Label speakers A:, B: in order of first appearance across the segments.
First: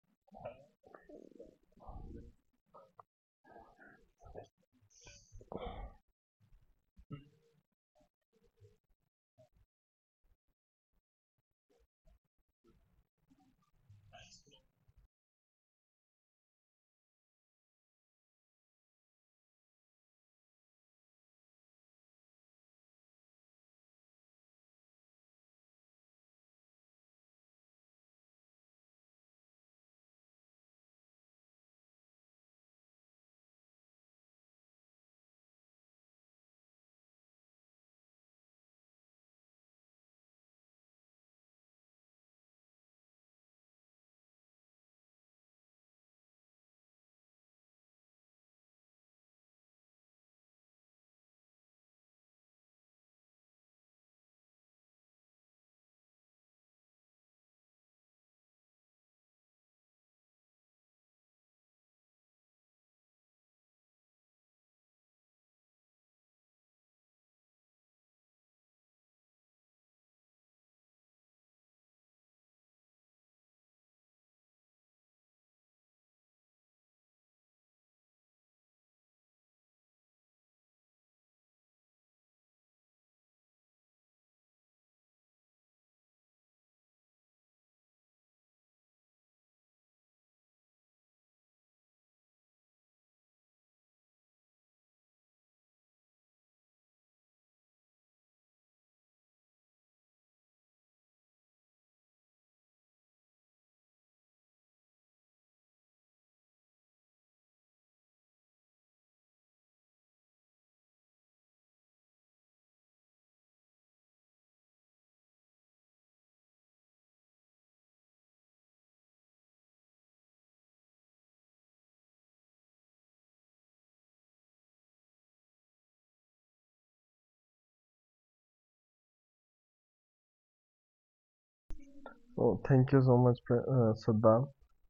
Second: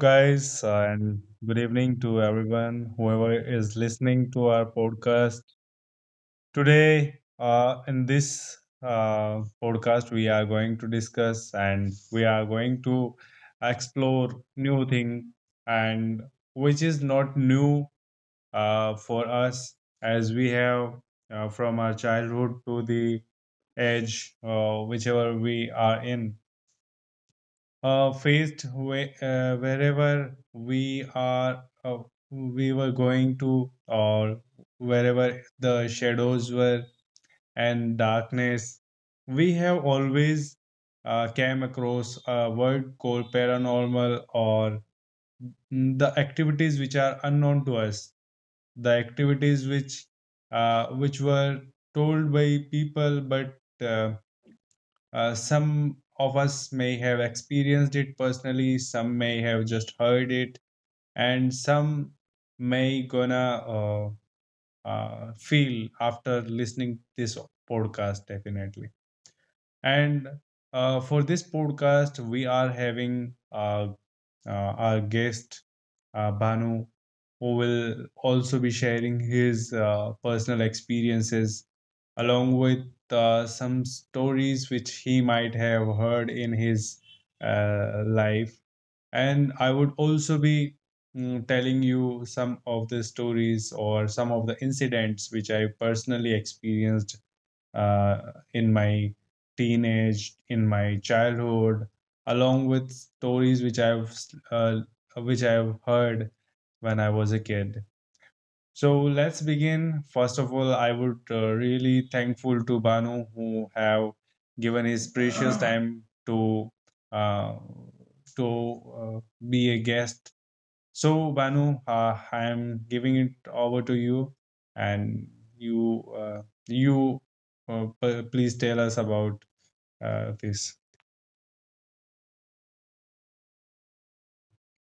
A: guys, and good evening to everyone, whoever is listening to our podcast. Today, in this podcast, we are going to discuss and we are going to explore new thing and which is not new for us as we have from our childhood to the age whichever we are in, faced wherever we are, we were going to or wherever the shadows were and darkness, we have always came across a word called paranormal or the activities which are unknown to us, the activities which were told by people, but some of us may have experienced it personally, some may have just heard it, and some may gonna feel after listening this podcast definitely. And for this podcast, we are having a our guest, Banu, who will also be sharing his personal experiences along with some stories which he might have heard in his life. And I would also be telling you some of the stories or some of the incidents which I personally experienced uh, in my teenage, in my childhood, along with stories which I've uh, which I've heard when I was a kid. So let's begin. First of all, I would really thankful to Banu who have given his precious time to uh, to uh, be a guest. So, Banu, I am giving it over to you, and you uh, you please tell us about this.
B: Oh, thank you so much, Saddam,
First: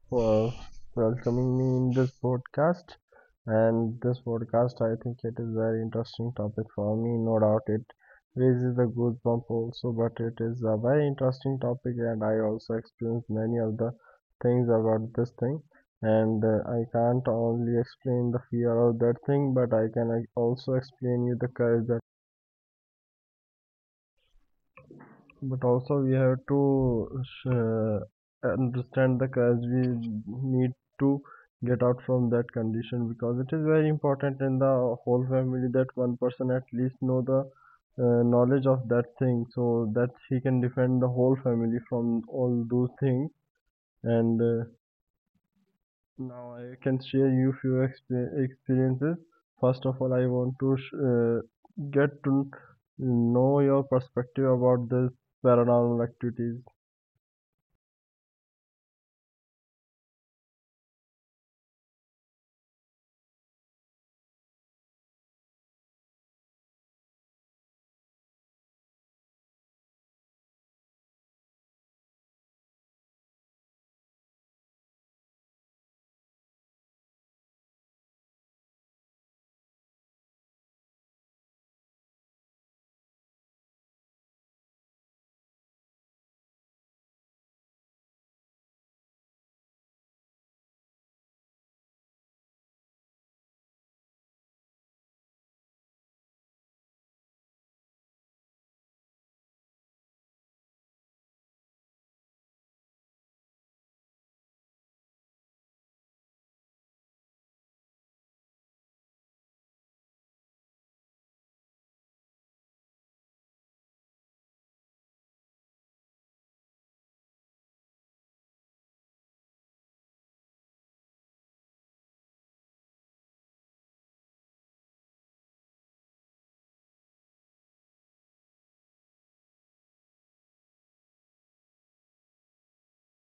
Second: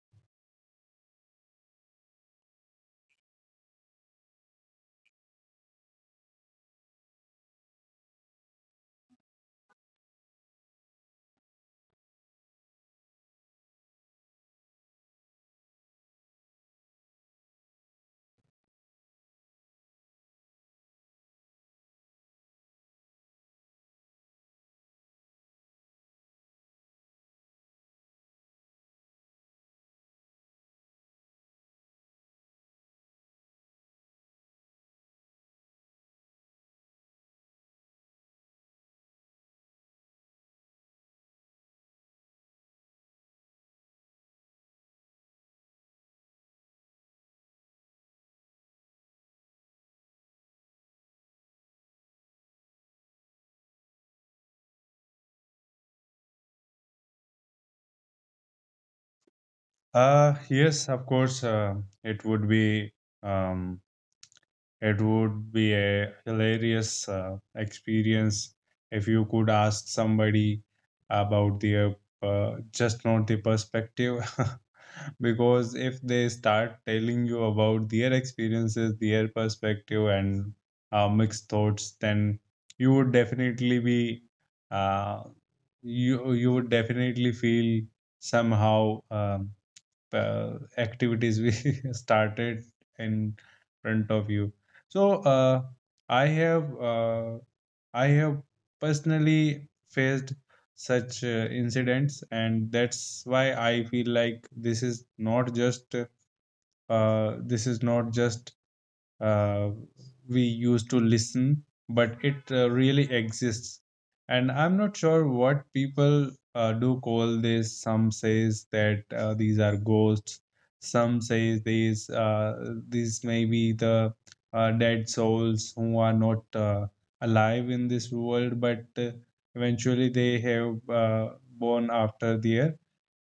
B: for welcoming me in this podcast. And this podcast, I think it is very interesting topic for me. No doubt, it raises the goosebump also, but it is a very interesting topic, and I also experienced many of the things about this thing. And I can't only explain the fear of that thing, but I can also explain you the courage that. But also we have to understand the cause we need to get out from that condition, because it is very important in the whole family that one person at least know the knowledge of that thing, so that he can defend the whole family from all those things. And now I can share you few experiences. First of all, I want to get to know your perspective about this paranormal activities.
A: Yes, of course, it would be. Um, It would be a hilarious experience if you could ask somebody about their just not the perspective. Because if they start telling you about their experiences, their perspective, and mixed thoughts, then you would definitely be uh, you would definitely feel somehow. Activities we started in front of you. So i have uh, I have personally faced such incidents, and that's why I feel like this is not just, uh, this is not just uh, we used to listen, but it really exists. And I'm not sure what people do call this. Some says that these are ghosts. Some say these may be the dead souls who are not alive in this world, but eventually they have born after there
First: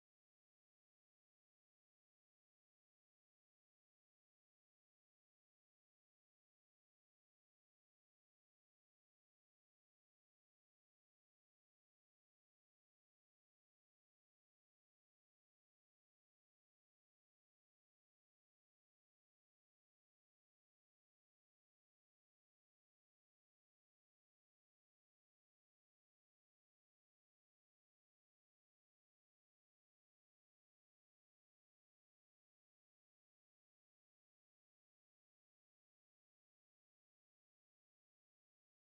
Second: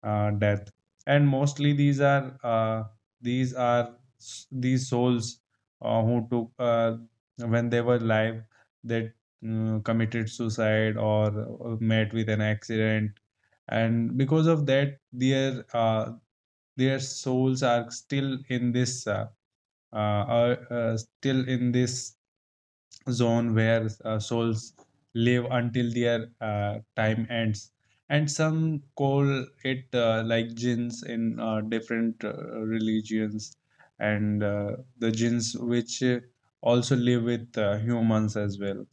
A: death. And mostly these are these are these souls who took, when they were alive, they committed suicide or met with an accident, and because of that their souls are uh, still in this zone where souls live until their time ends. And some call it like jinns in different religions, and the jinns which also live with humans as well.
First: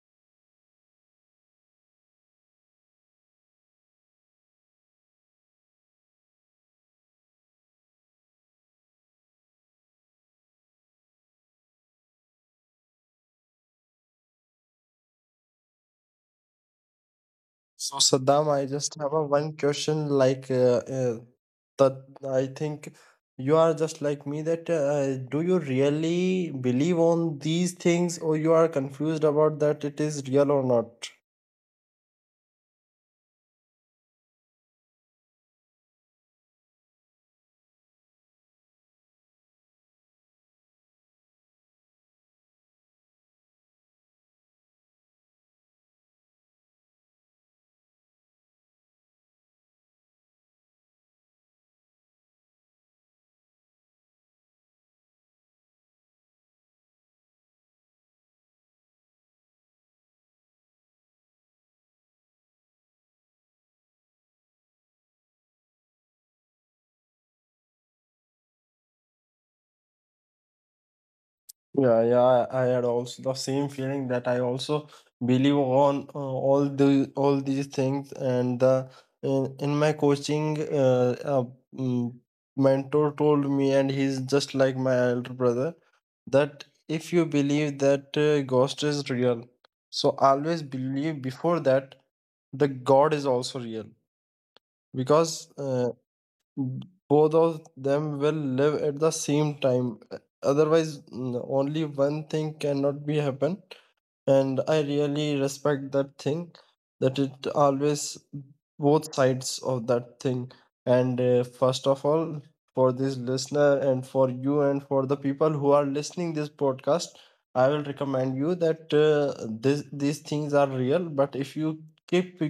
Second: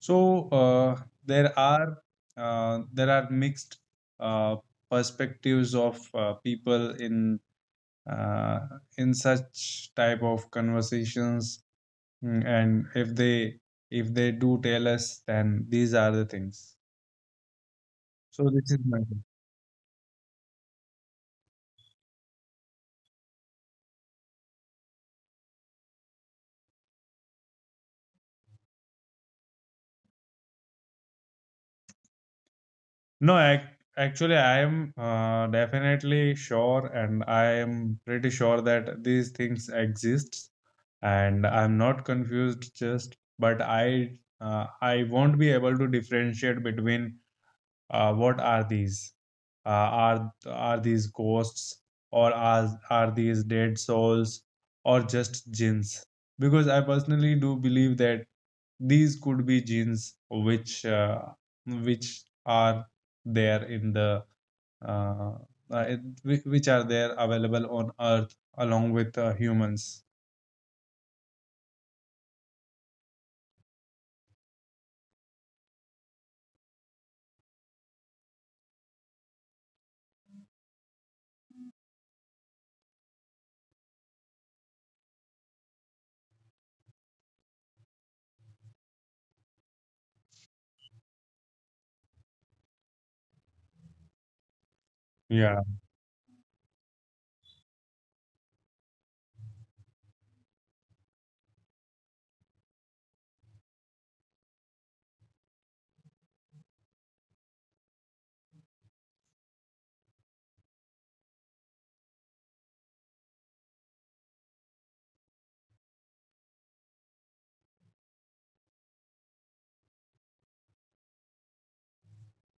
A: So there are mixed uh, perspectives of people uh, in such type of conversations. And if they do tell us, then these are the things.
B: So Saddam,
A: So
B: I
A: this is
B: just
A: my
B: have
A: thing.
B: a one question, like that I think you are just like me, that do you really believe on these things, or you are confused about that it is real or not?
A: No, ac Actually, I am definitely sure, and I am pretty sure that these things exist, and I'm not confused. Just, but I, I won't be able to differentiate between what are these, uh, are these ghosts or are these dead souls or just jinns, because I personally do believe that these could be jinns which which are there in the uh, which are there available on earth along with humans.
B: Yeah, yeah, I had also the same feeling, that I also believe on all these things. And the in my coaching mm, mentor told me, and he's just like my elder brother, that if you believe that ghost is real, so always believe before that the God is also real, because
A: Yeah.
B: both of them will live at the same time. Otherwise, only one thing cannot be happen. And I really respect that thing, that it always both sides of that thing. And first of all, for this listener and for you and for the people who are listening this podcast, I will recommend you that this these things are real, but if you keep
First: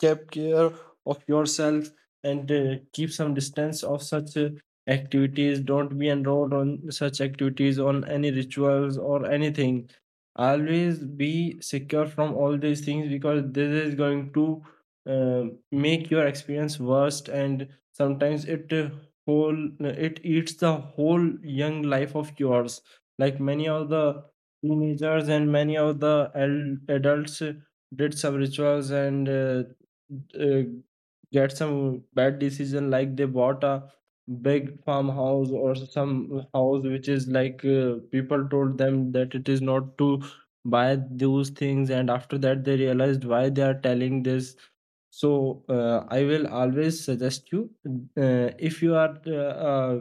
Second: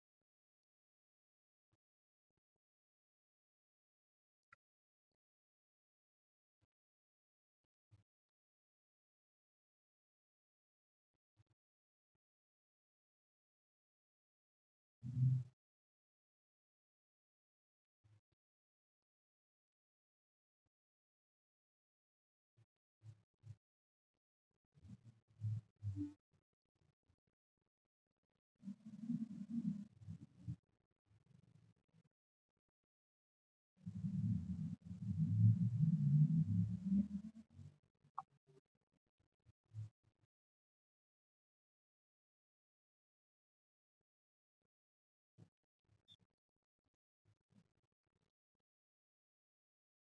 B: kept care of yourself, and keep some distance of such activities, don't be enrolled on such activities, on any rituals or anything. Always be secure from all these things, because this is going to uh, make your experience worst. And sometimes it whole it eats the whole young life of yours, like many of the teenagers and many of the adults did some rituals, and uh, get some bad decision, like they bought a big farmhouse or some house which is like people told them that it is not to buy those things, and after that they realized why they are telling this. So I will always suggest you, if you are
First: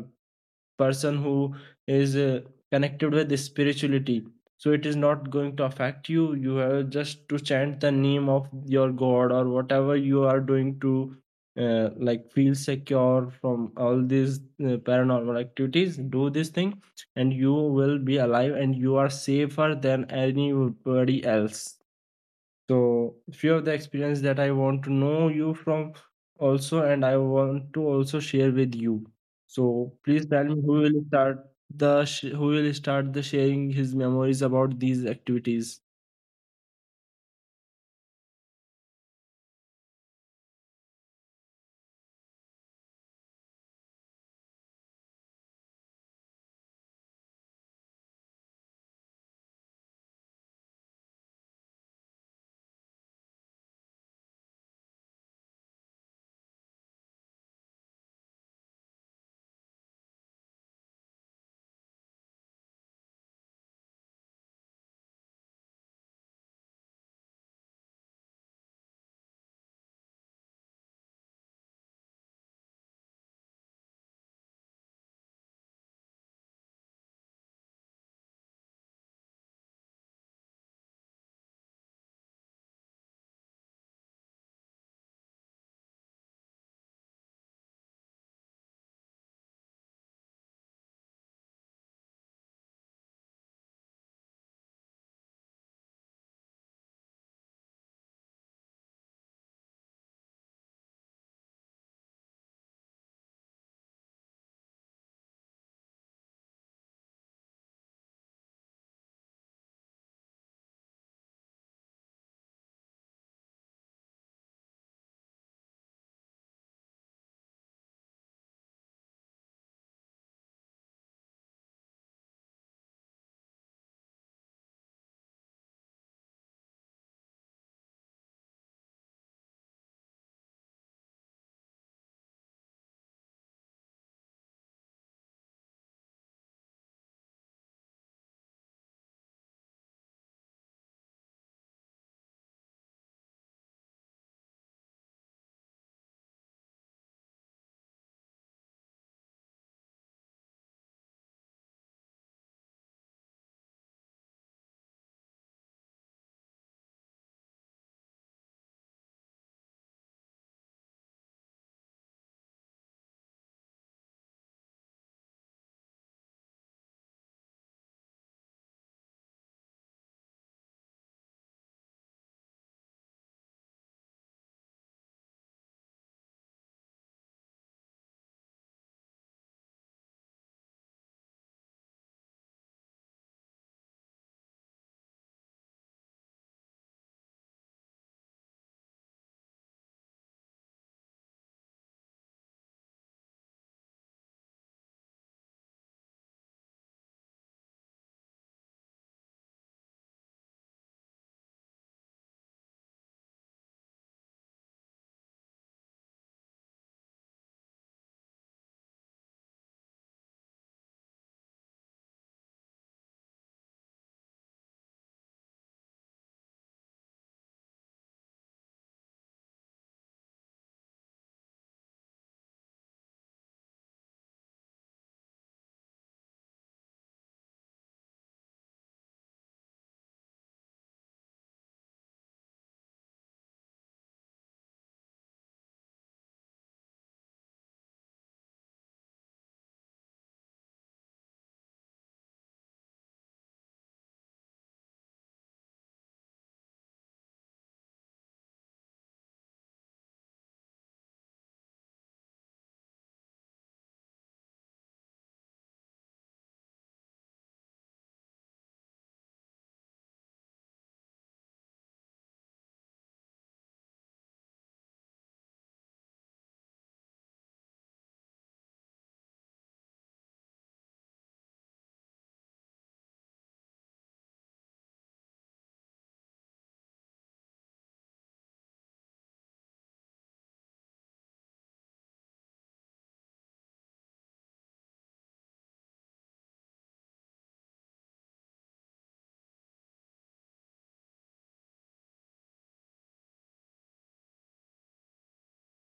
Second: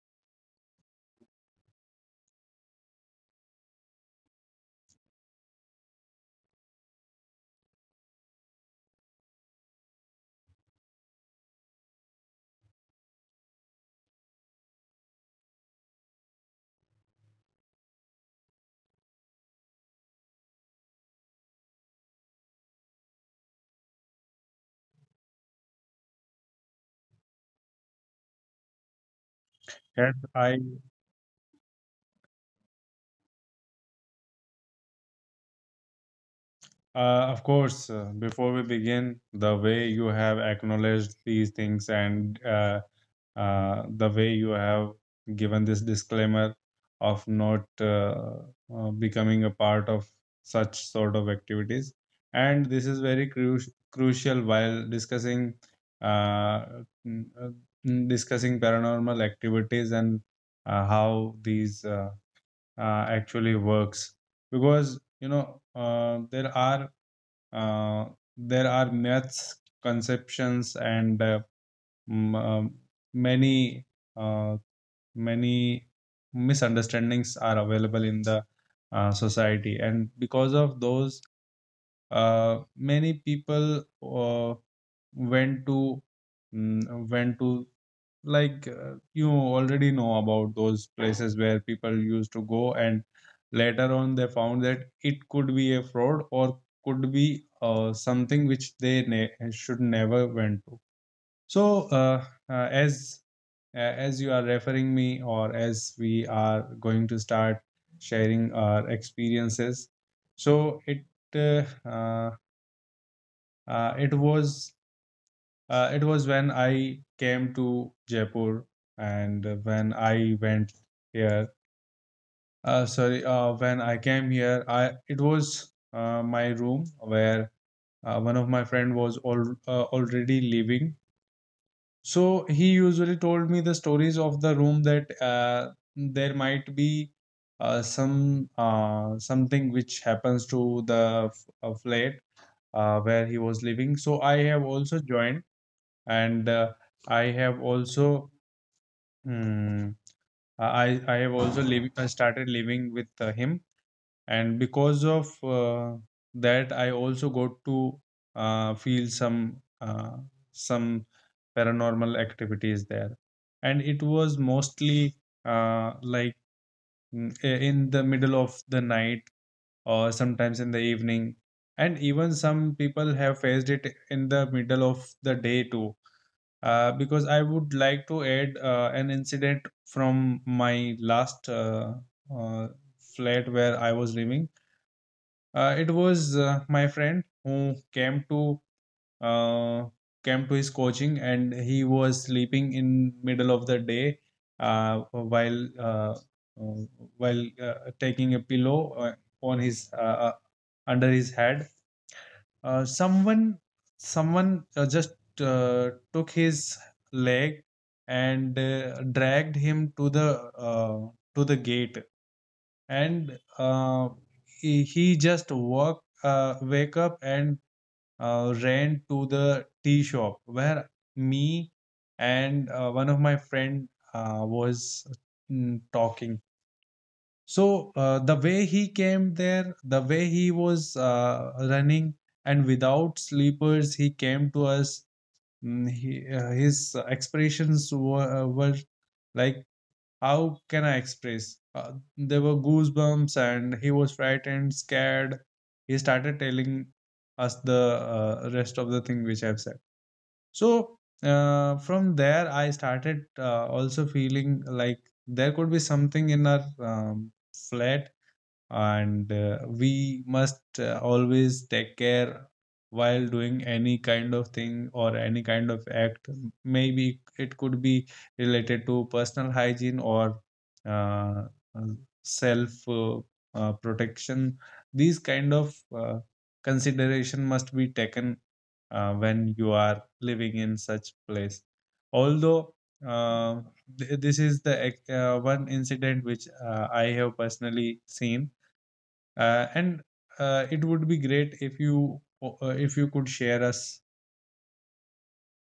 B: person who is connected with the spirituality, so it is not going to affect you. You have just to chant the name of your god, or whatever you are doing to like feel secure from all these paranormal activities. Do this thing and you will be alive, and you are safer than anybody else. So few of the experience that I want to know you from also, and I want to also share with you. So
A: Yes,
B: please tell me,
A: I,
B: who will start the sharing his memories about these activities?
A: of course, before we begin, the way you have acknowledged these things, and the way you have given this disclaimer of not becoming a part of such sort of activities, and this is very crucial while discussing uh, n- uh, discussing paranormal activities and how these actually works. Because you know, there are uh, there are myths, conceptions, and m- um, many uh, many misunderstandings are available in the society, and because of those, many people went to mm, went to like, you already know about those places where people used to go, and later on they found that it could be a fraud or could be something which they should never went to. So, as you are referring me, or as we are going to start sharing our experiences, so it uh, uh, uh, it was it was when I came to Jaipur, and when I went here. Sorry, when I came here, I it was my room where one of my friend was all, already living. So he usually told me the stories of the room, that there might be some something which happens to the flat where he was living. So I have also joined, and I have also mm, I have also started living with him, and because of that I also got to feel some paranormal activities there. And it was mostly like, in the middle of the night or sometimes in the evening, and even some people have faced it in the middle of the day too. Because I would like to add an incident from my last, uh, flat where I was living. It was my friend who came to uh, came to his coaching, and he was sleeping in middle of the day, uh, while uh, uh, while taking a pillow on his under his head. Uh, someone someone just took his leg and dragged him to the gate, and he just walk wake up and ran to the tea shop where me and one of my friend was talking. So the way he came there, the way he was running, and without sleepers he came to us. He, his expressions were, were, like, how can I express? There were goosebumps, and he was frightened, scared. He started telling us the rest of the thing which I've said. So from there, I started also feeling like there could be something in our flat, and we must always take care while doing any kind of thing or any kind of act. Maybe it could be related to personal hygiene or uh, self protection. These kind of consideration must be taken when you are living in such place. Although, uh, this is the one incident which I have personally seen, and it would be great if you, if you could share us.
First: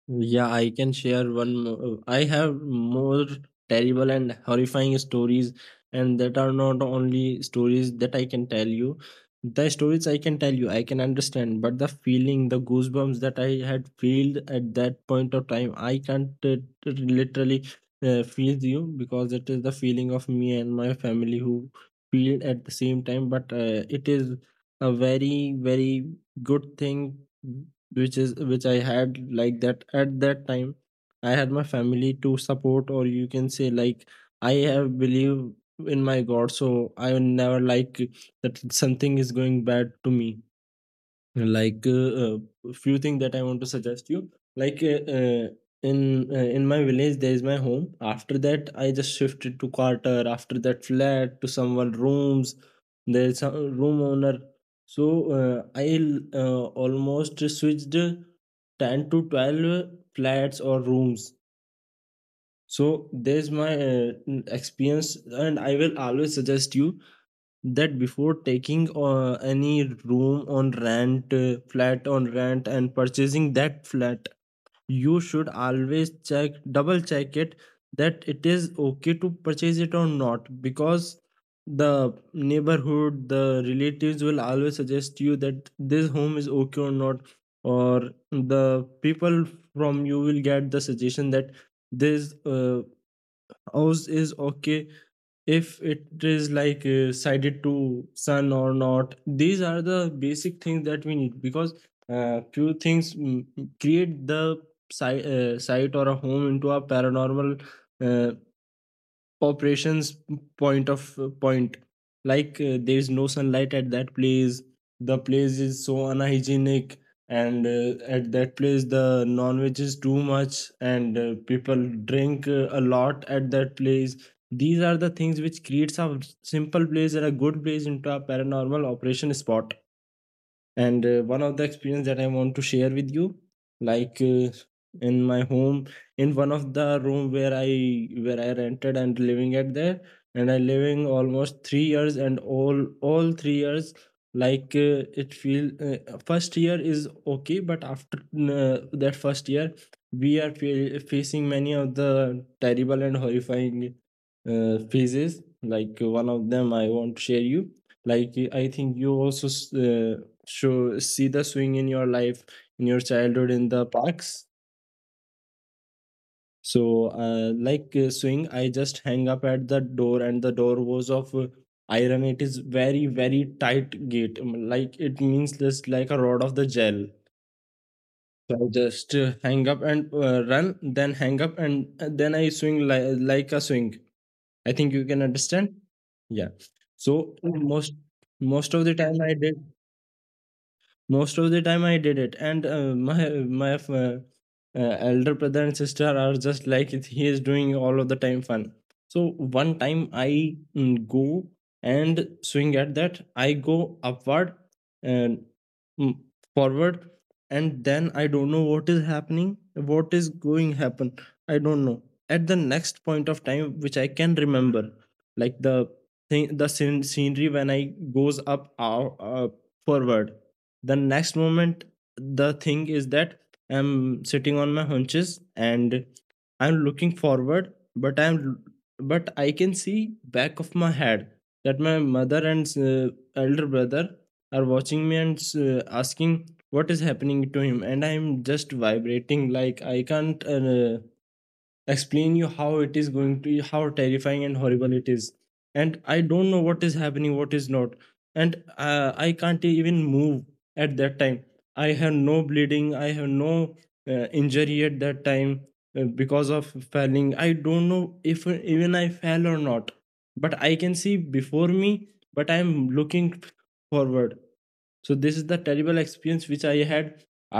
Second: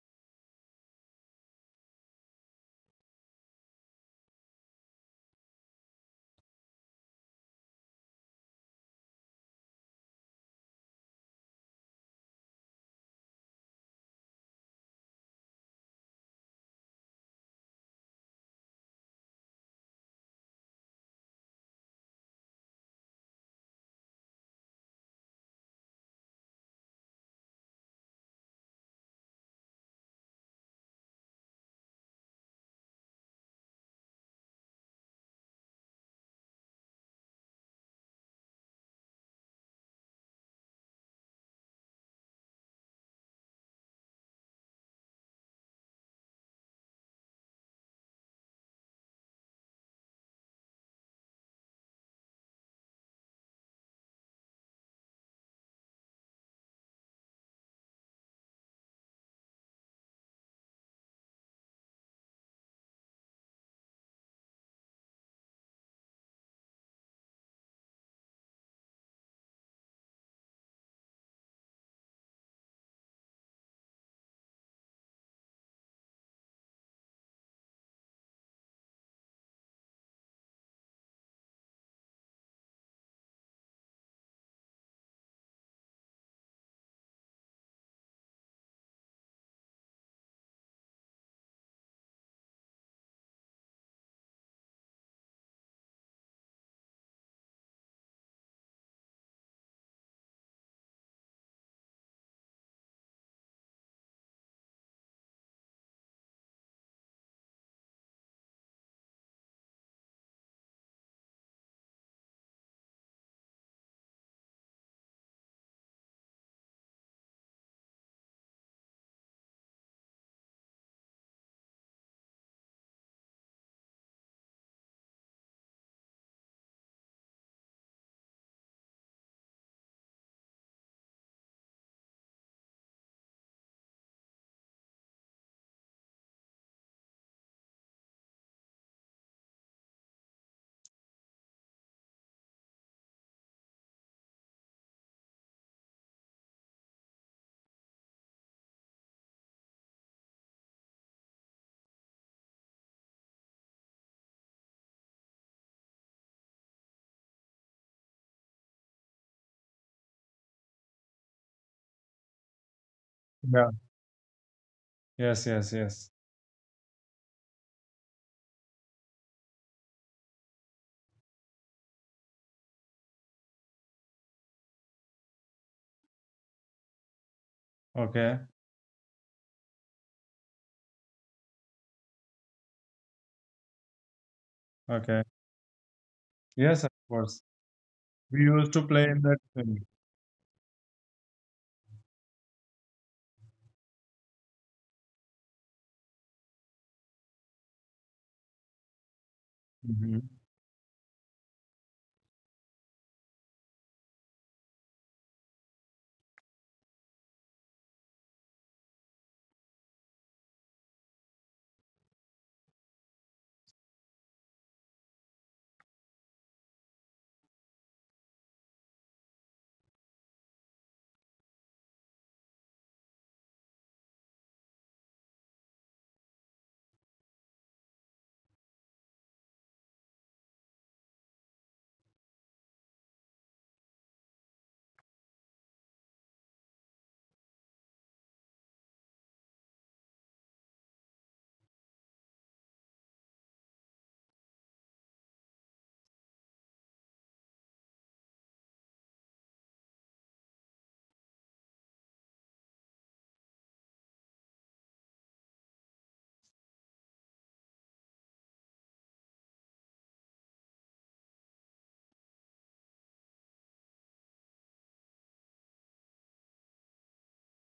B: Yeah, I can share one more. I have more terrible and horrifying stories, and that are not only stories that I can tell you. The stories I can tell you, I can understand, but the feeling, the goosebumps that I had felt at that point of time, I can't literally feel you, because it is the feeling of me and my family who feel at the same time. But it is a very, very good thing, which is which I had like that at that time. I had my family to support, or you can say, like I have believe in my God, so I will never like that something is going bad to me, like a few things that I want to suggest you. Like in my village there is my home. After that, I just shifted to quarter, after that flat to someone rooms. There's a room owner. So I almost switched 10 to 12 flats or rooms. So there's my experience, and I will always suggest you that before taking any room on rent, flat on rent, and purchasing that flat, you should always check double check it, that it is okay to purchase it or not. Because the neighborhood, the relatives will always suggest you that this home is okay or not. Or the people, from you will get the suggestion that this house is okay, if it is like sided to sun or not. These are the basic things that we need, because few things create the site or a home into a paranormal uh, operations point, like there is no sunlight at that place, the place is so unhygienic, and at that place the non-veg is too much, and people drink a lot at that place. These are the things which creates a simple place and a good place into a paranormal operation spot. And one of the experience that I want to share with you, like in my home, in one of the room where I rented and living at there, and I living almost 3 years. And all 3 years, like it feel, first year is okay, but after that first year we are facing many of the terrible and horrifying phases. Like one of them I want to share you, like I think you also s- show see the swing in your life, in your childhood, in
A: Yeah.
B: the parks.
A: Yes. Yes. Yes.
B: So like swing, I just hang up at the door, and the door was of iron. It is very very tight gate. Like it means, just like a rod of the gel.
A: Okay.
B: So I just hang up and run, then hang up, and then I swing, like a swing, I think you
A: Okay.
B: can understand. Yeah.
A: Yes. Of
B: So
A: course. We used
B: most
A: to
B: of
A: play
B: the
A: in
B: time
A: that thing.
B: I did it. And my uh, elder brother and sister are just like, he is doing all of the time fun. So one
A: Hmm.
B: time I go and swing. At that I go upward and mm, forward. And then I don't know what is happening, what is going happen, I don't know. At the next point of time which I can remember, like the thing, the scenery when I goes up, forward, the next moment, the thing is that I'm sitting on my hunches, and I'm looking forward, but I can see back of my head, that my mother and elder brother are watching me and asking what is happening to him, and I'm just vibrating. Like I can't explain you how it is going to, how terrifying and horrible it is. And I don't know what is happening, what is not. And I can't even move at that time. I have no bleeding, I have no injury at that time, because of falling. I don't know if even I fell or not, but I can see before me, but I am looking forward. So this is the terrible experience which I had.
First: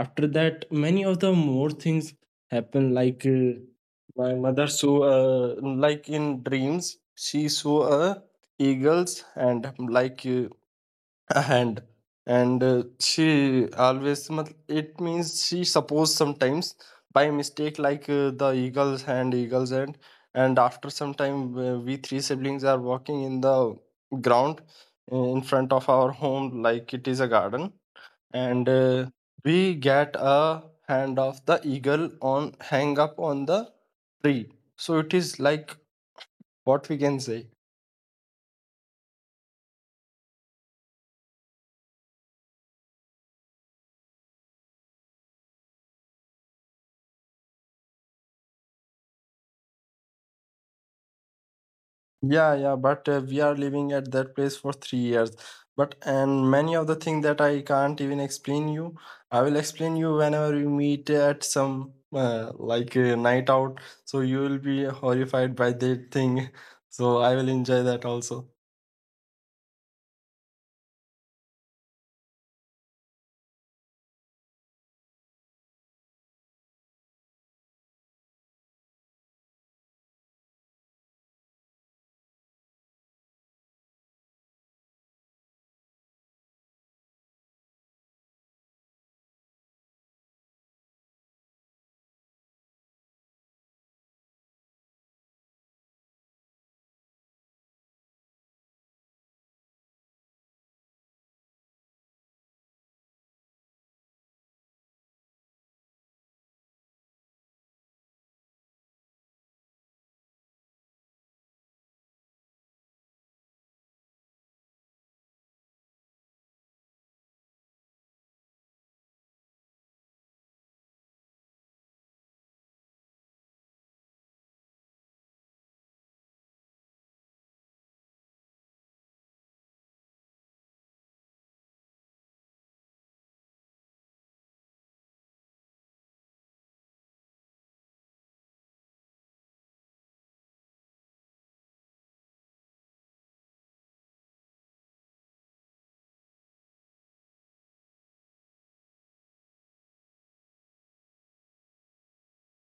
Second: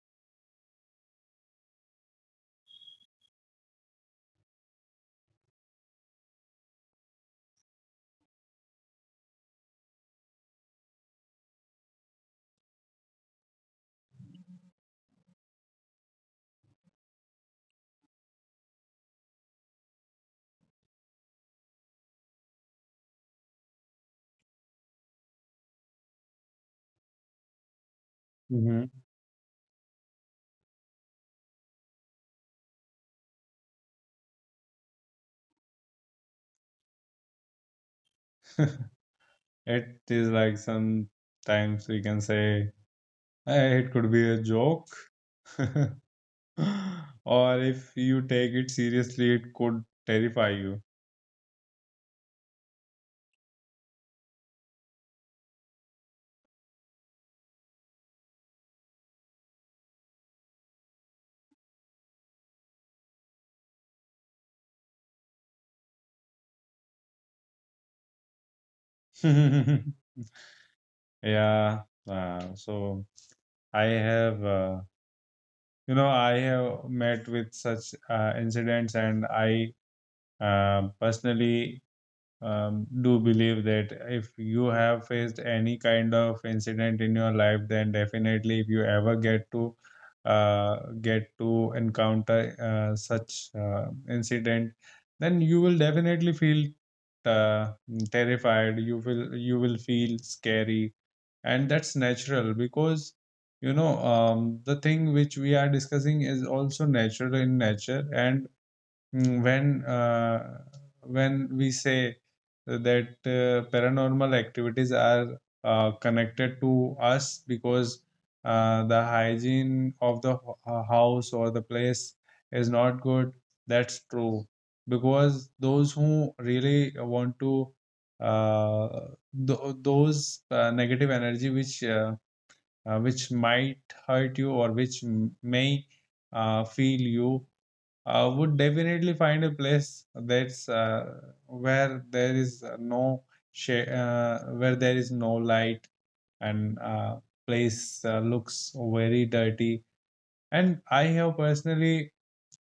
B: After that, many of the more things happen, like my mother saw, like in dreams, she saw a eagles, and like a hand. And she always it means, she suppose sometimes by mistake, like the eagles hand, eagles hand. And after some time we three siblings are walking in the ground, in front of our home, like it is a garden. And
A: Hmm.
B: we get a hand of the eagle on hang up on the tree. So it is like, what we can say.
A: It is like, sometimes we can say, eh, it could be a joke, or if you take it seriously, it could terrify you.
B: Yeah, yeah. But we are living at that place for 3 years. But and many of the thing that I can't even explain you, I will explain you whenever we meet at some like a night out. So you will be horrified by that thing. So I will enjoy that also.
A: Yeah. So I have. You know, I have met with such incidents, and I personally do believe that if you have faced any kind of incident in your life, then definitely if you ever get to encounter such incident, then you will definitely feel uh, terrified. You will feel scary, and that's natural, because you know, the thing which we are discussing is also natural in nature. And Mm, when uh, when we say that, paranormal activities are connected to us because the hygiene of the house or the place is not good, that's true. Because those who really want to, uh, those negative energy which might hurt you or which may feel you, I would definitely find a place that's, where there is no shade, where there is no light, and place looks very dirty. And I have personally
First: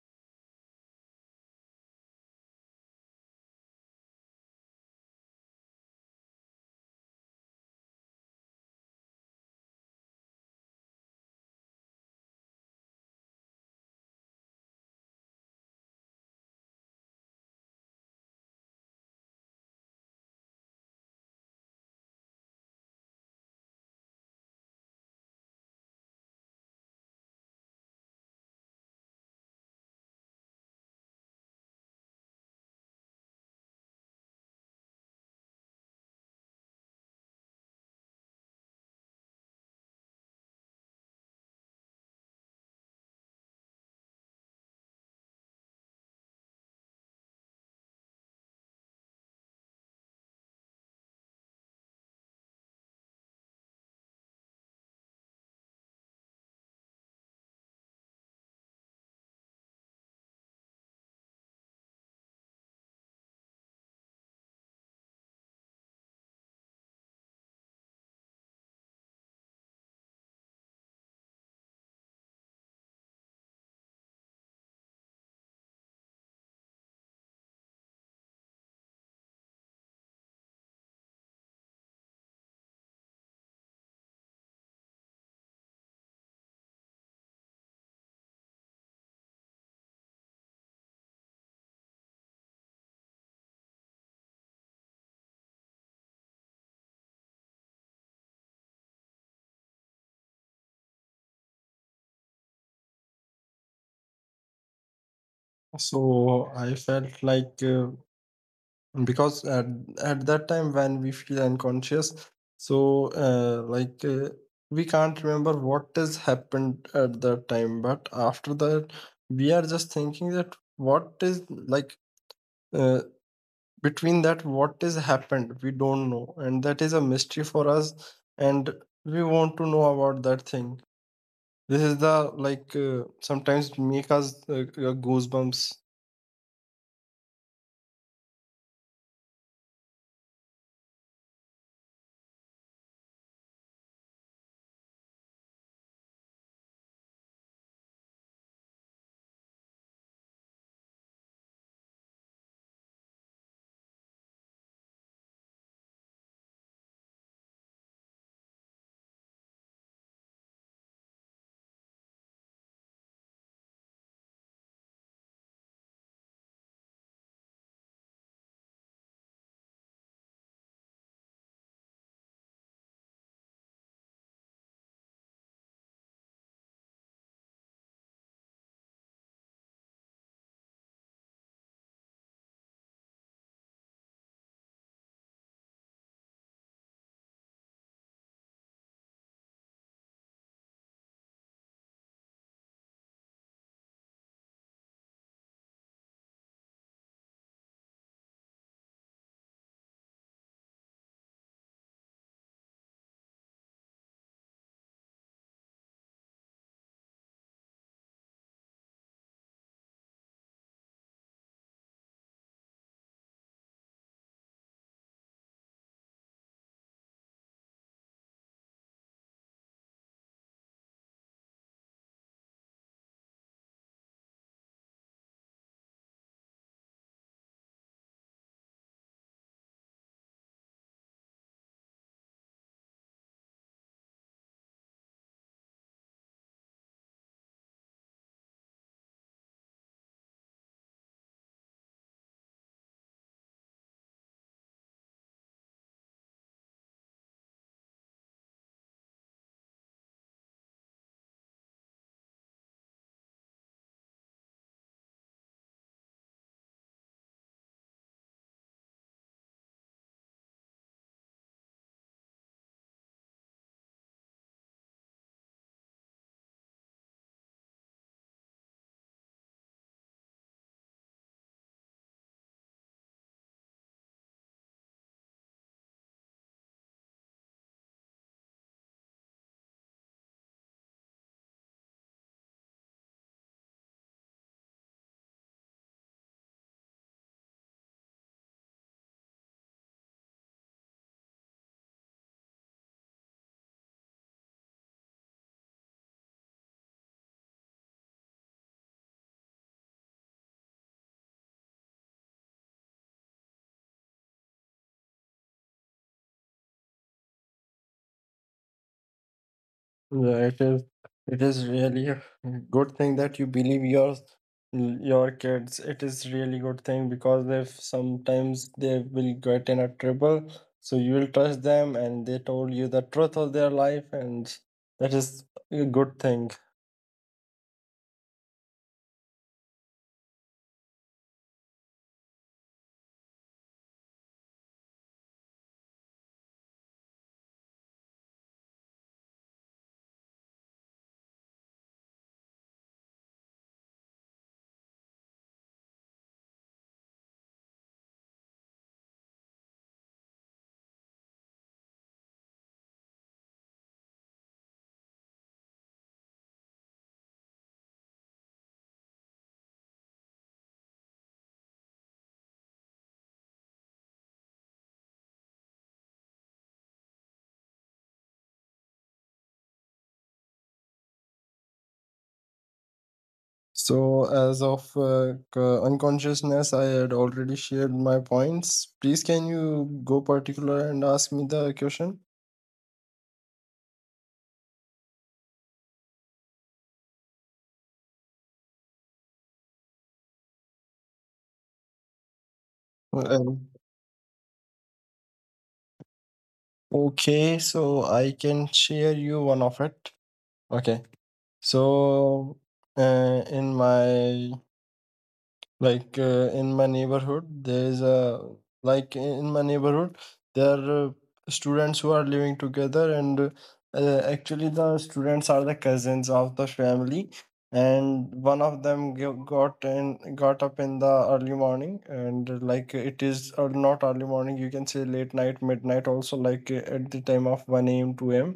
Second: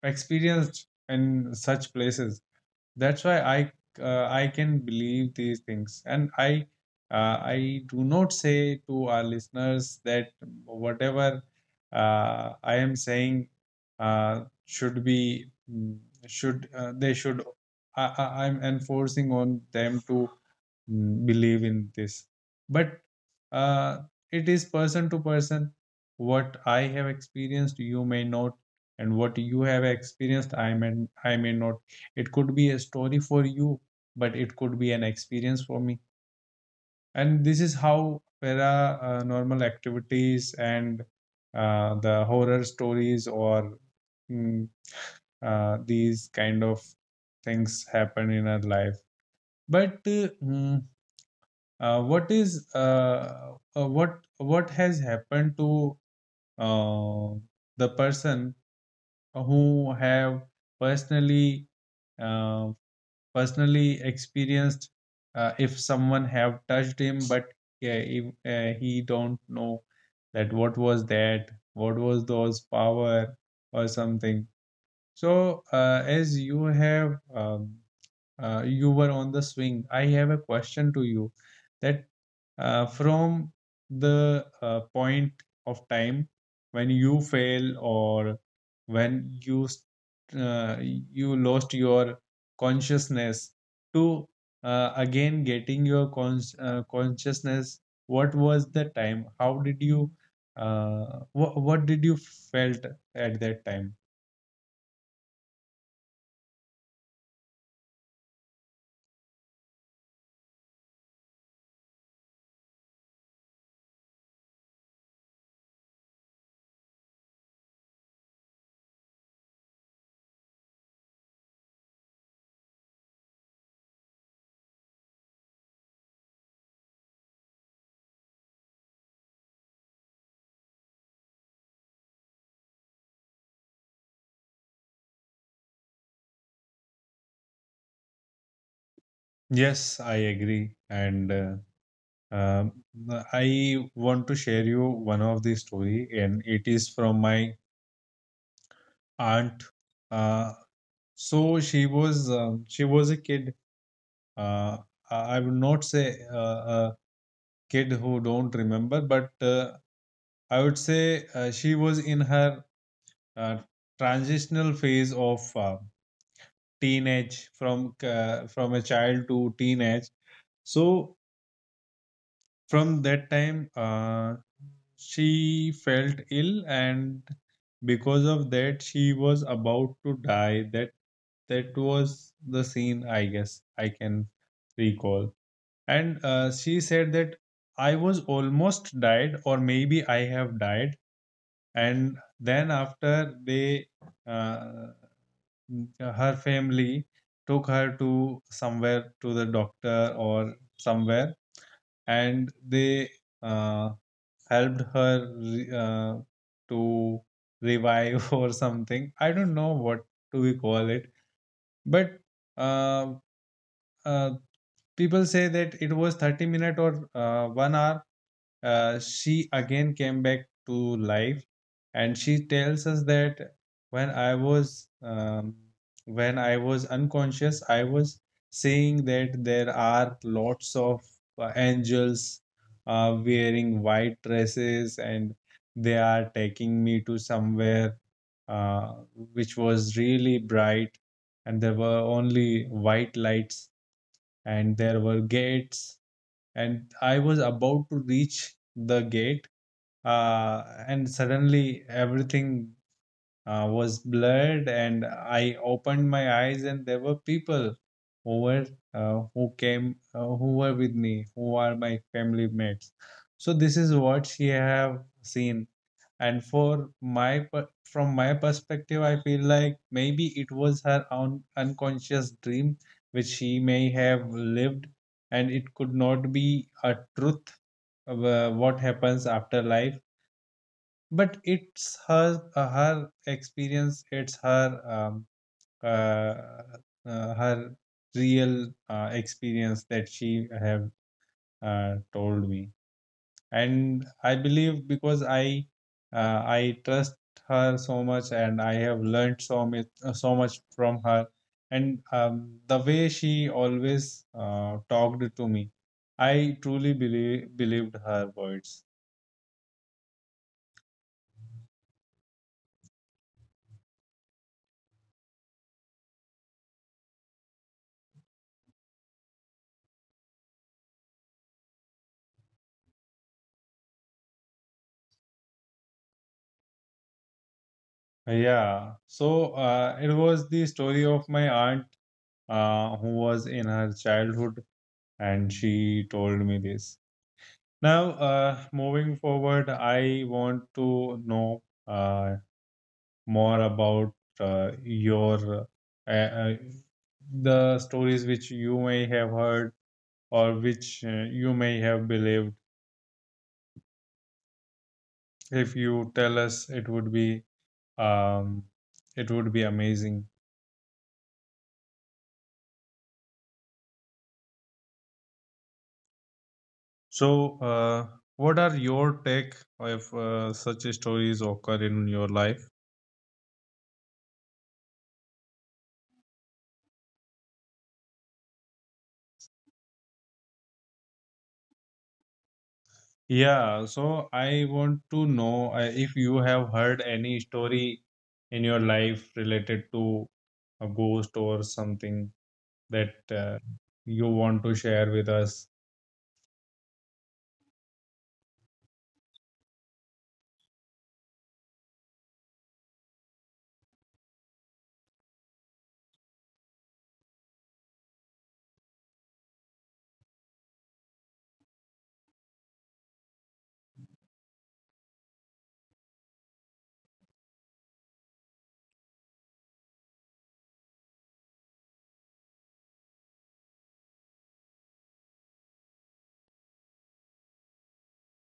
A: experienced in such places, that's why I I can believe these things. And I do not say to our listeners that whatever I am saying should be mm, should they should I'm enforcing on them to believe in this. But uh, it is person to person. What I have experienced, you may not, and what you have experienced, I may not. It could be a story for you, but it could be an experience for me. And this is how para- normal activities and the horror stories or mm, these kind of things happen in our life. But mm, what is what has happened to uh, the person who have personally uh, personally experienced, if someone have touched him. But yeah, if, he don't know that what was that, what was those power or something. So as you have you were on the swing. I have a question to you, that from the point of time when you fail, or when you lost your consciousness to again getting your consciousness, what was the time? How did you what did you felt at that time?
B: So I felt like, because at that time when we feel unconscious, so like we can't remember what has happened at that time. But after that we are just thinking that what is, like uh, between that, what has happened we don't know, and that is a mystery for us, and we want to know about that thing. This is the, like sometimes make us goosebumps.
A: Yes, I agree. And Um, I want to share you one of the story, and it is from my aunt. Uh, so she was a kid. Uh, I would not say a kid who don't remember, but I would say she was in her uh, transitional phase of teenage, from a child to teenage. So from that time, she felt ill, and because of that, she was about to die. That was the scene, I guess I can recall. And she said that I was almost died, or maybe I have died. And then after uh, her family took her to somewhere, to the doctor or somewhere, and they. Uh, helped her to revive or something. I don't know what do we call it, but uh, uh, people say that it was 30 minute, or 1 hour, she again came back to life. And she tells us that when i was um, when I was unconscious, I was saying that there are lots of angels wearing white dresses, and they are taking me to somewhere uh, which was really bright, and there were only white lights, and there were gates, and I was about to reach the gate, and suddenly everything was blurred, and I opened my eyes, and there were people who were who were with me, who are my family mates. So this is what she have seen. And from my perspective, I feel like maybe it was her own unconscious dream, which she may have lived, and it could not be a truth of, what happens after life. But it's her experience, it's uh, her real experience that she have told me. And I believe, because I trust her so much, and I have learned so much, so much from her. And the way she always talked to me, I truly believed her words.
B: Yeah, it is. It is really a good thing that you believe your kids. It is really good thing because if sometimes they will get in a trouble, so you will trust them, and they told you the truth of their life, and that is a good thing.
A: Yeah, so it was the story of my aunt, who was in her childhood, and she told me this. Now, moving forward, I want to know uh, more about your uh, uh, the stories which you may have heard, or which you may have believed. If you tell us, um, it would be amazing. So, what are your take if such stories occur in your life?
B: So, as of unconsciousness, I had already shared my points. Please, can you go particular and ask me the question?
A: Yeah, so I want to know, if you have heard any story in your life related to a ghost or something, that
B: Um,
A: you want to share with us.
B: okay, so I can share you one of it. Okay. So, uh, in my in my neighborhood, there is a in my neighborhood, there are students who are living together, and actually the students are the cousins of the family, and one of them got up in the early morning, and like it is or not early morning, you can say late night, midnight also, at the time of one a.m., two a.m.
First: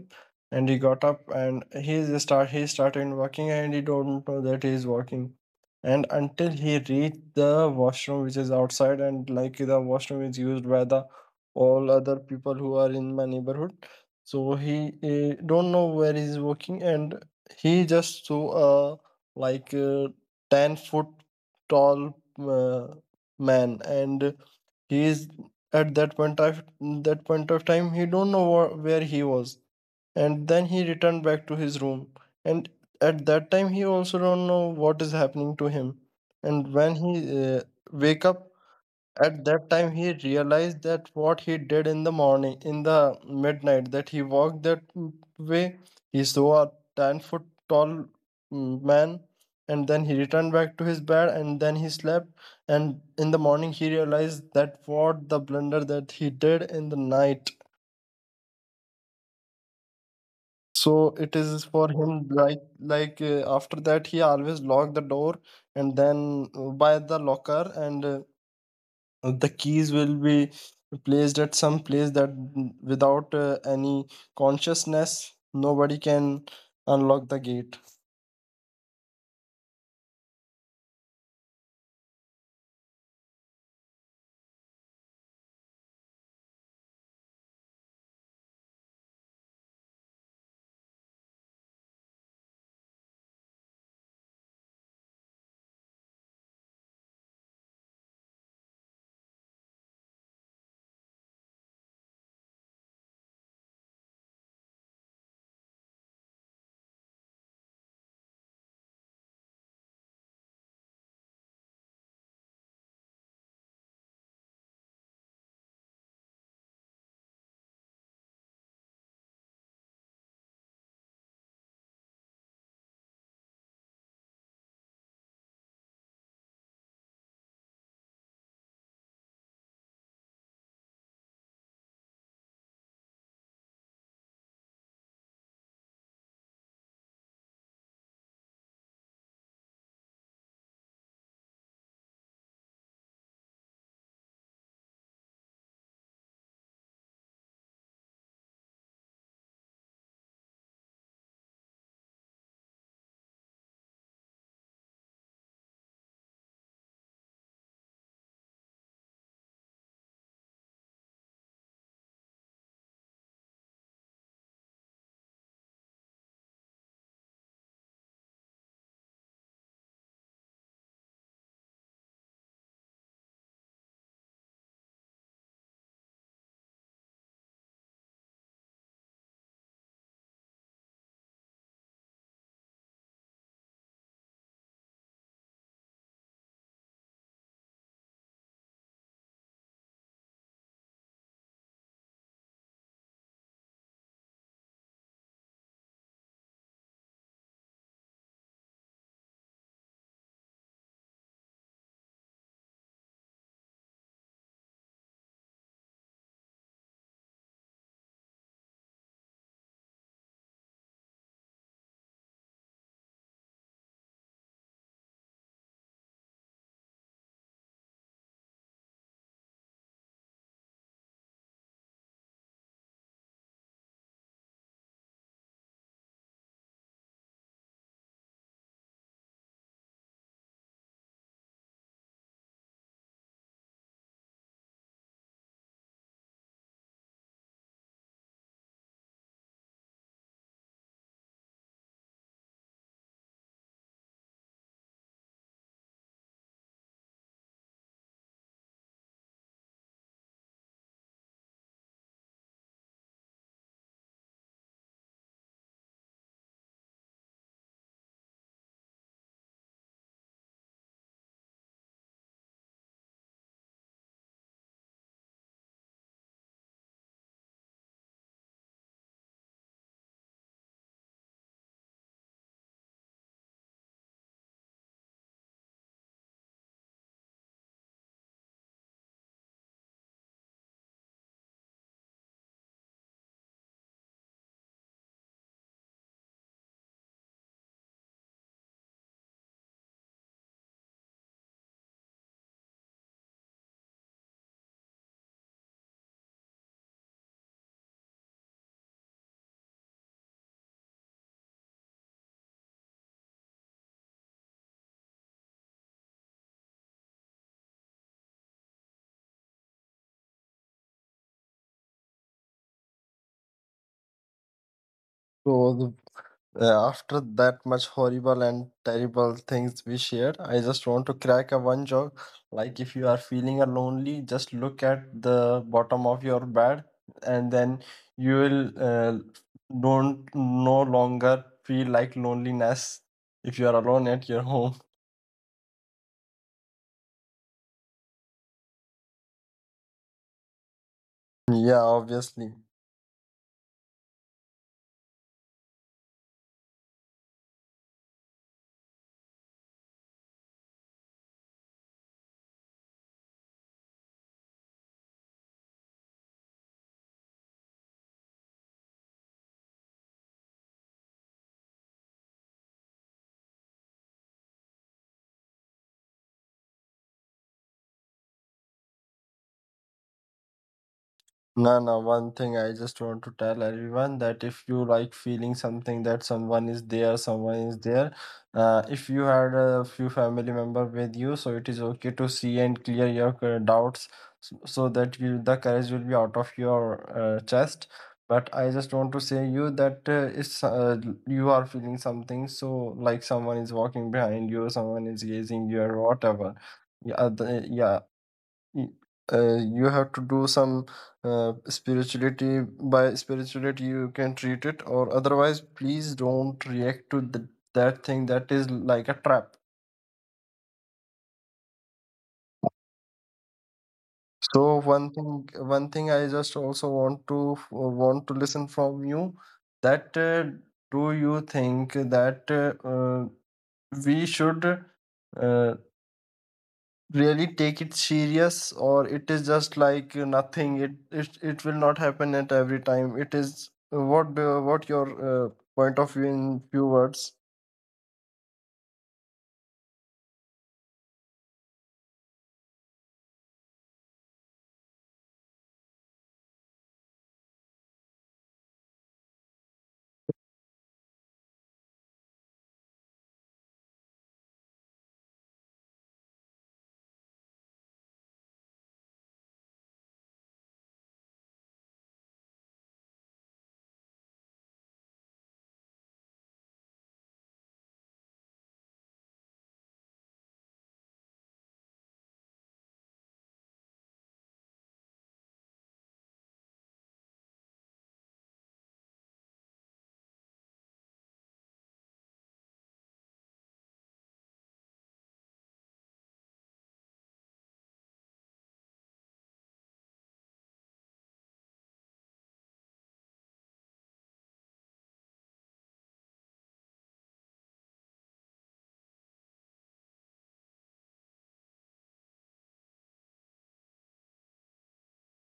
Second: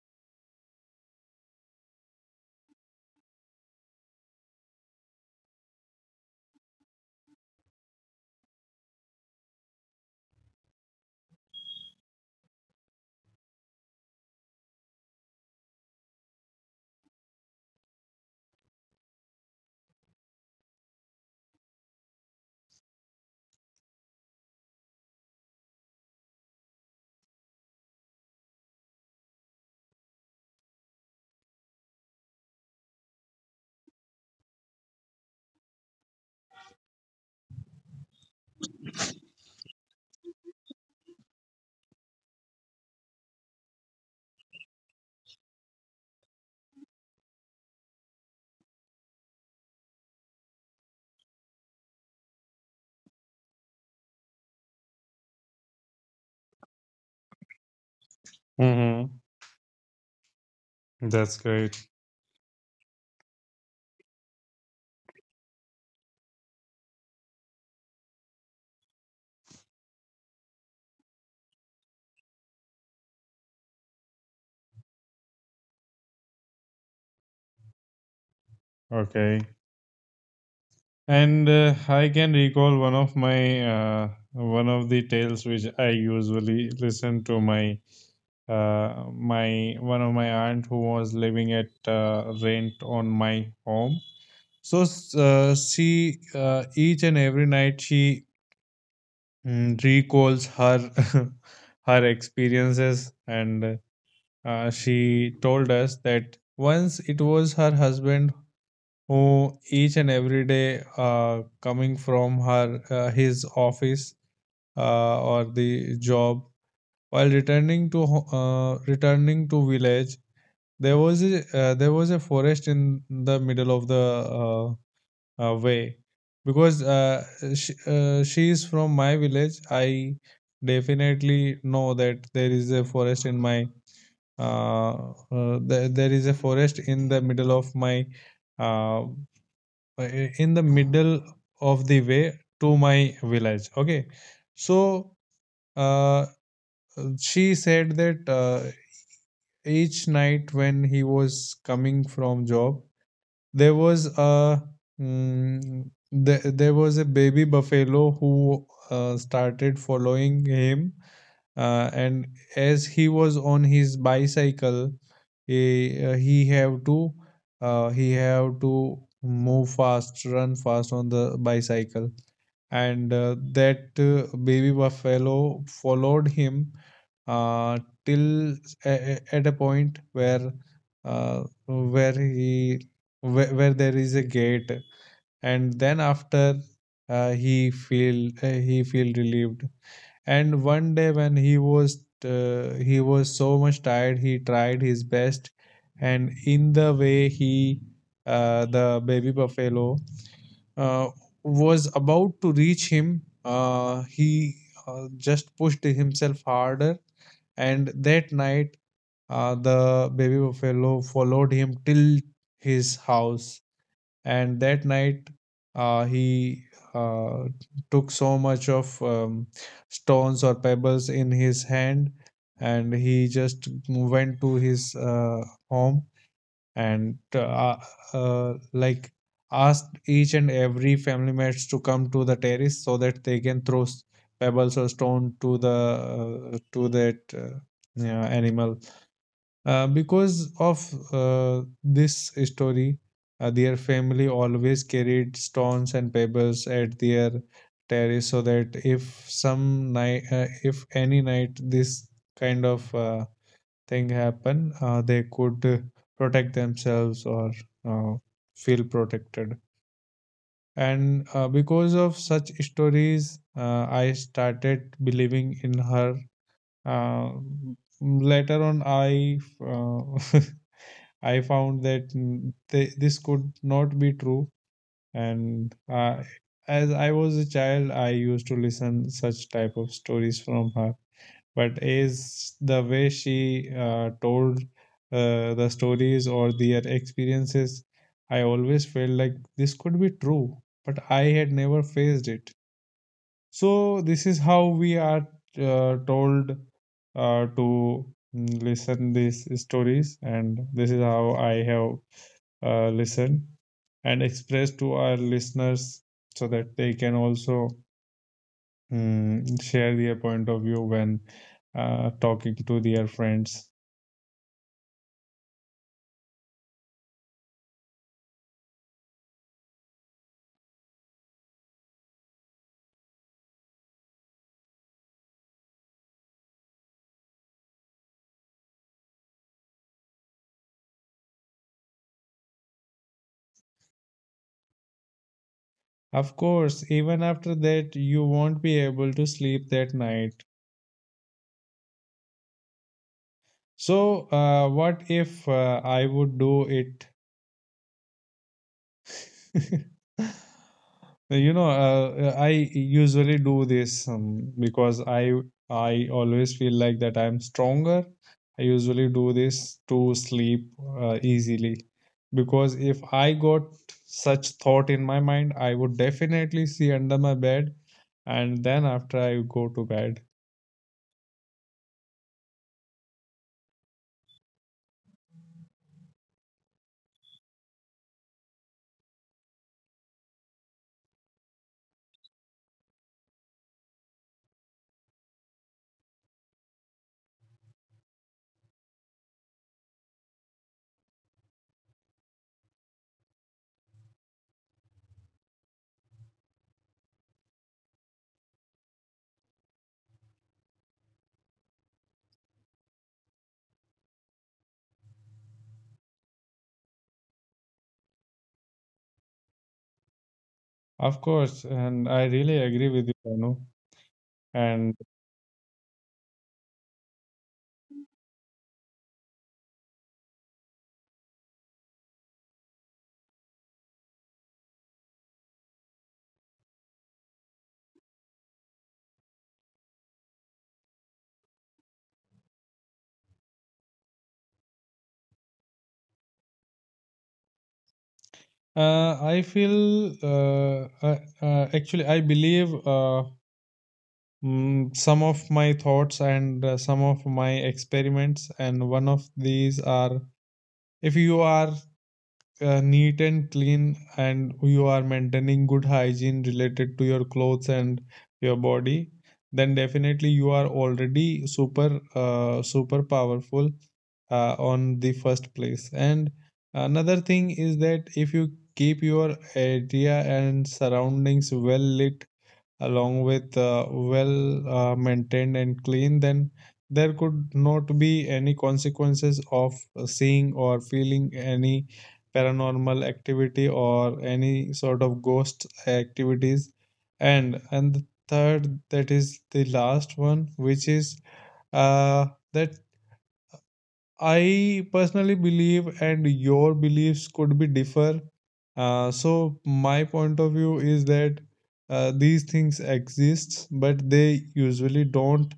B: And he got up and he started working and he don't know that he is working, and until he reached the washroom which is outside, and like the washroom is used by the all other people who are in my neighborhood. So he don't know where he's working, and he just saw a like uh, 10-foot tall man. And he is at that point of time, he don't know where he was, and then he returned back to his room. And at that time he also don't know what is happening to him, and when he wake up, at that time he realized that what he did in the morning, in the midnight, that he walked that way, he saw a 10-foot tall man, and then he returned back to his bed and then he slept. And in the morning he realized that what the blunder that he did in the night.
A: Mm-hmm.
B: So it
A: That's
B: is for
A: great.
B: him like after that he always lock the door, and then by the locker, and the keys will be placed at some place that without any consciousness nobody can unlock the gate.
A: Okay. And I can recall one of the tales which I usually listen to my one of my aunt who was living at rent on my home. So s- she each and every night, she recalls her her experiences. And she told us that once it was her husband who each and every day, coming from her his office, or the job, while returning to village. There was a forest in the middle of the uh, way. Because she is from my village. I definitely know that there is a forest in my. Uh, uh, there, there is a forest in the middle of my uh, in the middle of the way to my village. Okay, so uh, she said that each night when he was coming from job, There was a mm, there was a baby buffalo who started following him, and as he was on his bicycle, he uh, he have to he have to move fast, run fast on the bicycle. And that baby buffalo followed him uh, till at a point uh, where he where there is a gate, and then after, he feel relieved. And one day when he was so much tired, he tried his best, and in the way he the baby buffalo uh, was about to reach him, he just pushed himself harder, and that night, the baby buffalo followed him till his house. And that night, he uh, took so much of stones or pebbles in his hand, and he just went to his home. And like asked each and every family members to come to the terrace, so that they can throw pebbles or stone to the, to that, yeah, animal. Because of this story, their family always carried stones and pebbles at their terrace, so that if any night this kind of thing happen, they could protect themselves, or uh, feel protected. And because of such stories, I started believing in her. Uh, Later on, I uh, I found that this could not be true. And as I was a child, I used to listen such type of stories from her, but is the way she told the stories or their experiences, I always felt like this could be true. But I had never faced it. So this is how we are told to listen these stories. And this is how I have listened and expressed to our listeners, so that they can also, Hmm, share their point of view when talking to their friends.
B: So the after that much horrible and terrible things we shared, I just want to crack a one joke. Like if you are feeling a lonely, just look at the bottom of your bed, and then you will don't no longer feel like loneliness if you are alone at your home.
A: Of course, even after that, you won't be able to sleep that night.
B: Yeah, obviously.
A: So, what if I would do it I usually do this. Because I always feel like that I'm stronger, I usually do this to sleep easily, because if I got such thought in my mind, I would definitely see under my bed, and then after, I go to bed.
B: No, no, one thing I just want to tell everyone that if you like feeling something that someone is there, if you had a few family member with you, so it is okay to see and clear your doubts, so, so that you, the courage will be out of your chest. But I just want to say you that if you are feeling something, so like someone is walking behind you, someone is gazing you, or whatever. Yeah, Y- you have to do some spirituality. By spirituality you can treat it, or otherwise please don't react to the, that thing that is like a trap.
A: Of course, and I really agree with you, Anu.
B: So
A: And
B: one thing I just also want to want to listen from you, that do you think that we should uh, really take it serious, or it is just like nothing, it will not happen at every time? It is what what your point of view in few words.
A: I feel actually I believe, some of my thoughts and some of my experiments, and one of these are, if you are neat and clean, and you are maintaining good hygiene related to your clothes and your body, then definitely you are already super powerful on the first place. And another thing is that if you keep your area and surroundings well lit, along with well maintained and clean, then there could not be any consequences of seeing or feeling any paranormal activity or any sort of ghost activities. And the third, that is the last one, which is uh, that I personally believe, and your beliefs could be differ. So my point of view is that these things exist, but they usually don't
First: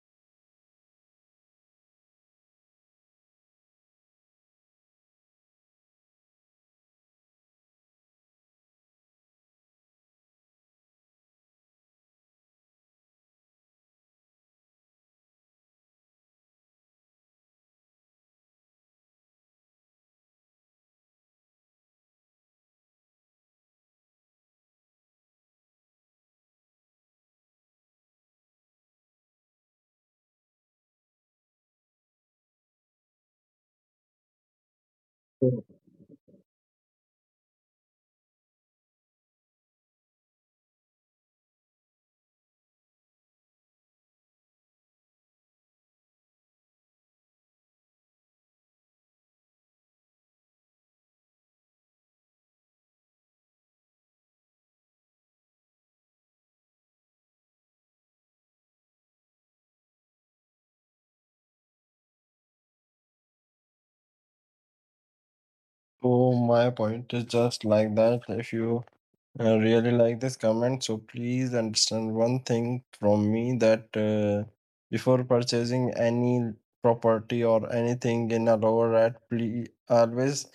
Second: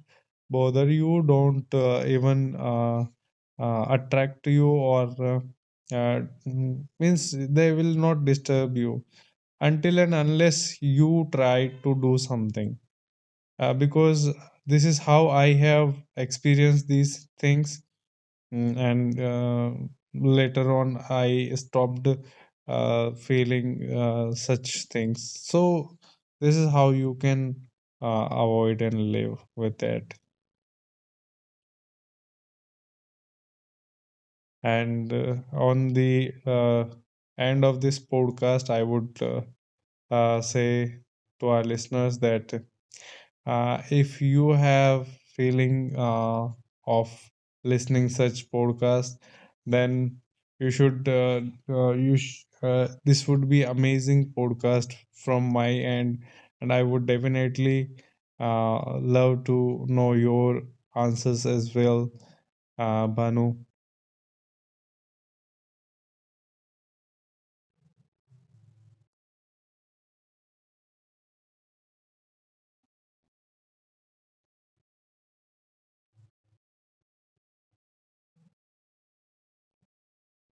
A: bother you, don't even attract you, or means they will not disturb you, until and unless you try to do something. Because this is how I have experienced these things. And later on, I stopped feeling such things. So this is how you can avoid and live with that. And on the end of this podcast, I would say to our listeners that, if you have feeling of listening such podcast, then you should you sh- this would be amazing podcast from my end, and I would definitely love to know your answers as well, Banu.
B: So my point is just like that if you, I really like this comment, so please understand one thing from me that before purchasing any property or anything in a lower rate, please always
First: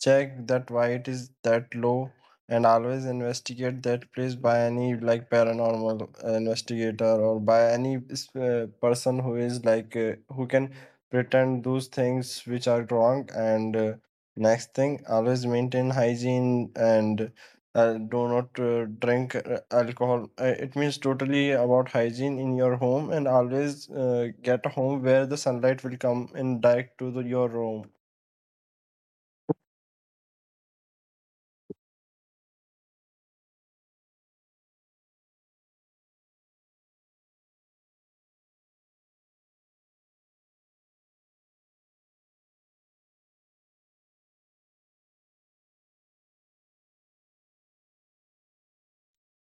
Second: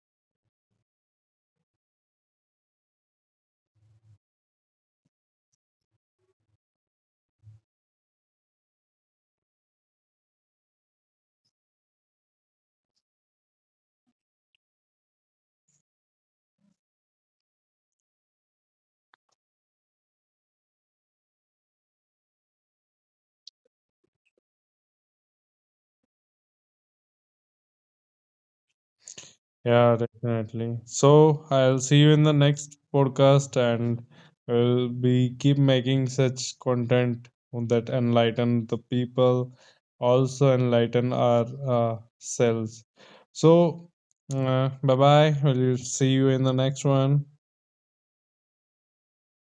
B: check that why it is that low, and always investigate that place by any like paranormal investigator or by any person who is like who can pretend those things which are wrong. And next thing, always maintain hygiene, and do not drink alcohol. It means totally about hygiene in your home, and always get a home where the sunlight will come in direct to the, your room.
A: Yeah, definitely. So I'll see you in the next podcast, and we'll be keep making such content that enlighten the people, also enlighten our selves. So, bye bye. We'll see you in the next one.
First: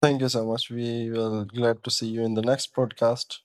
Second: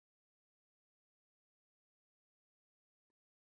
B: Thank you so much. We will glad to see you in the next podcast.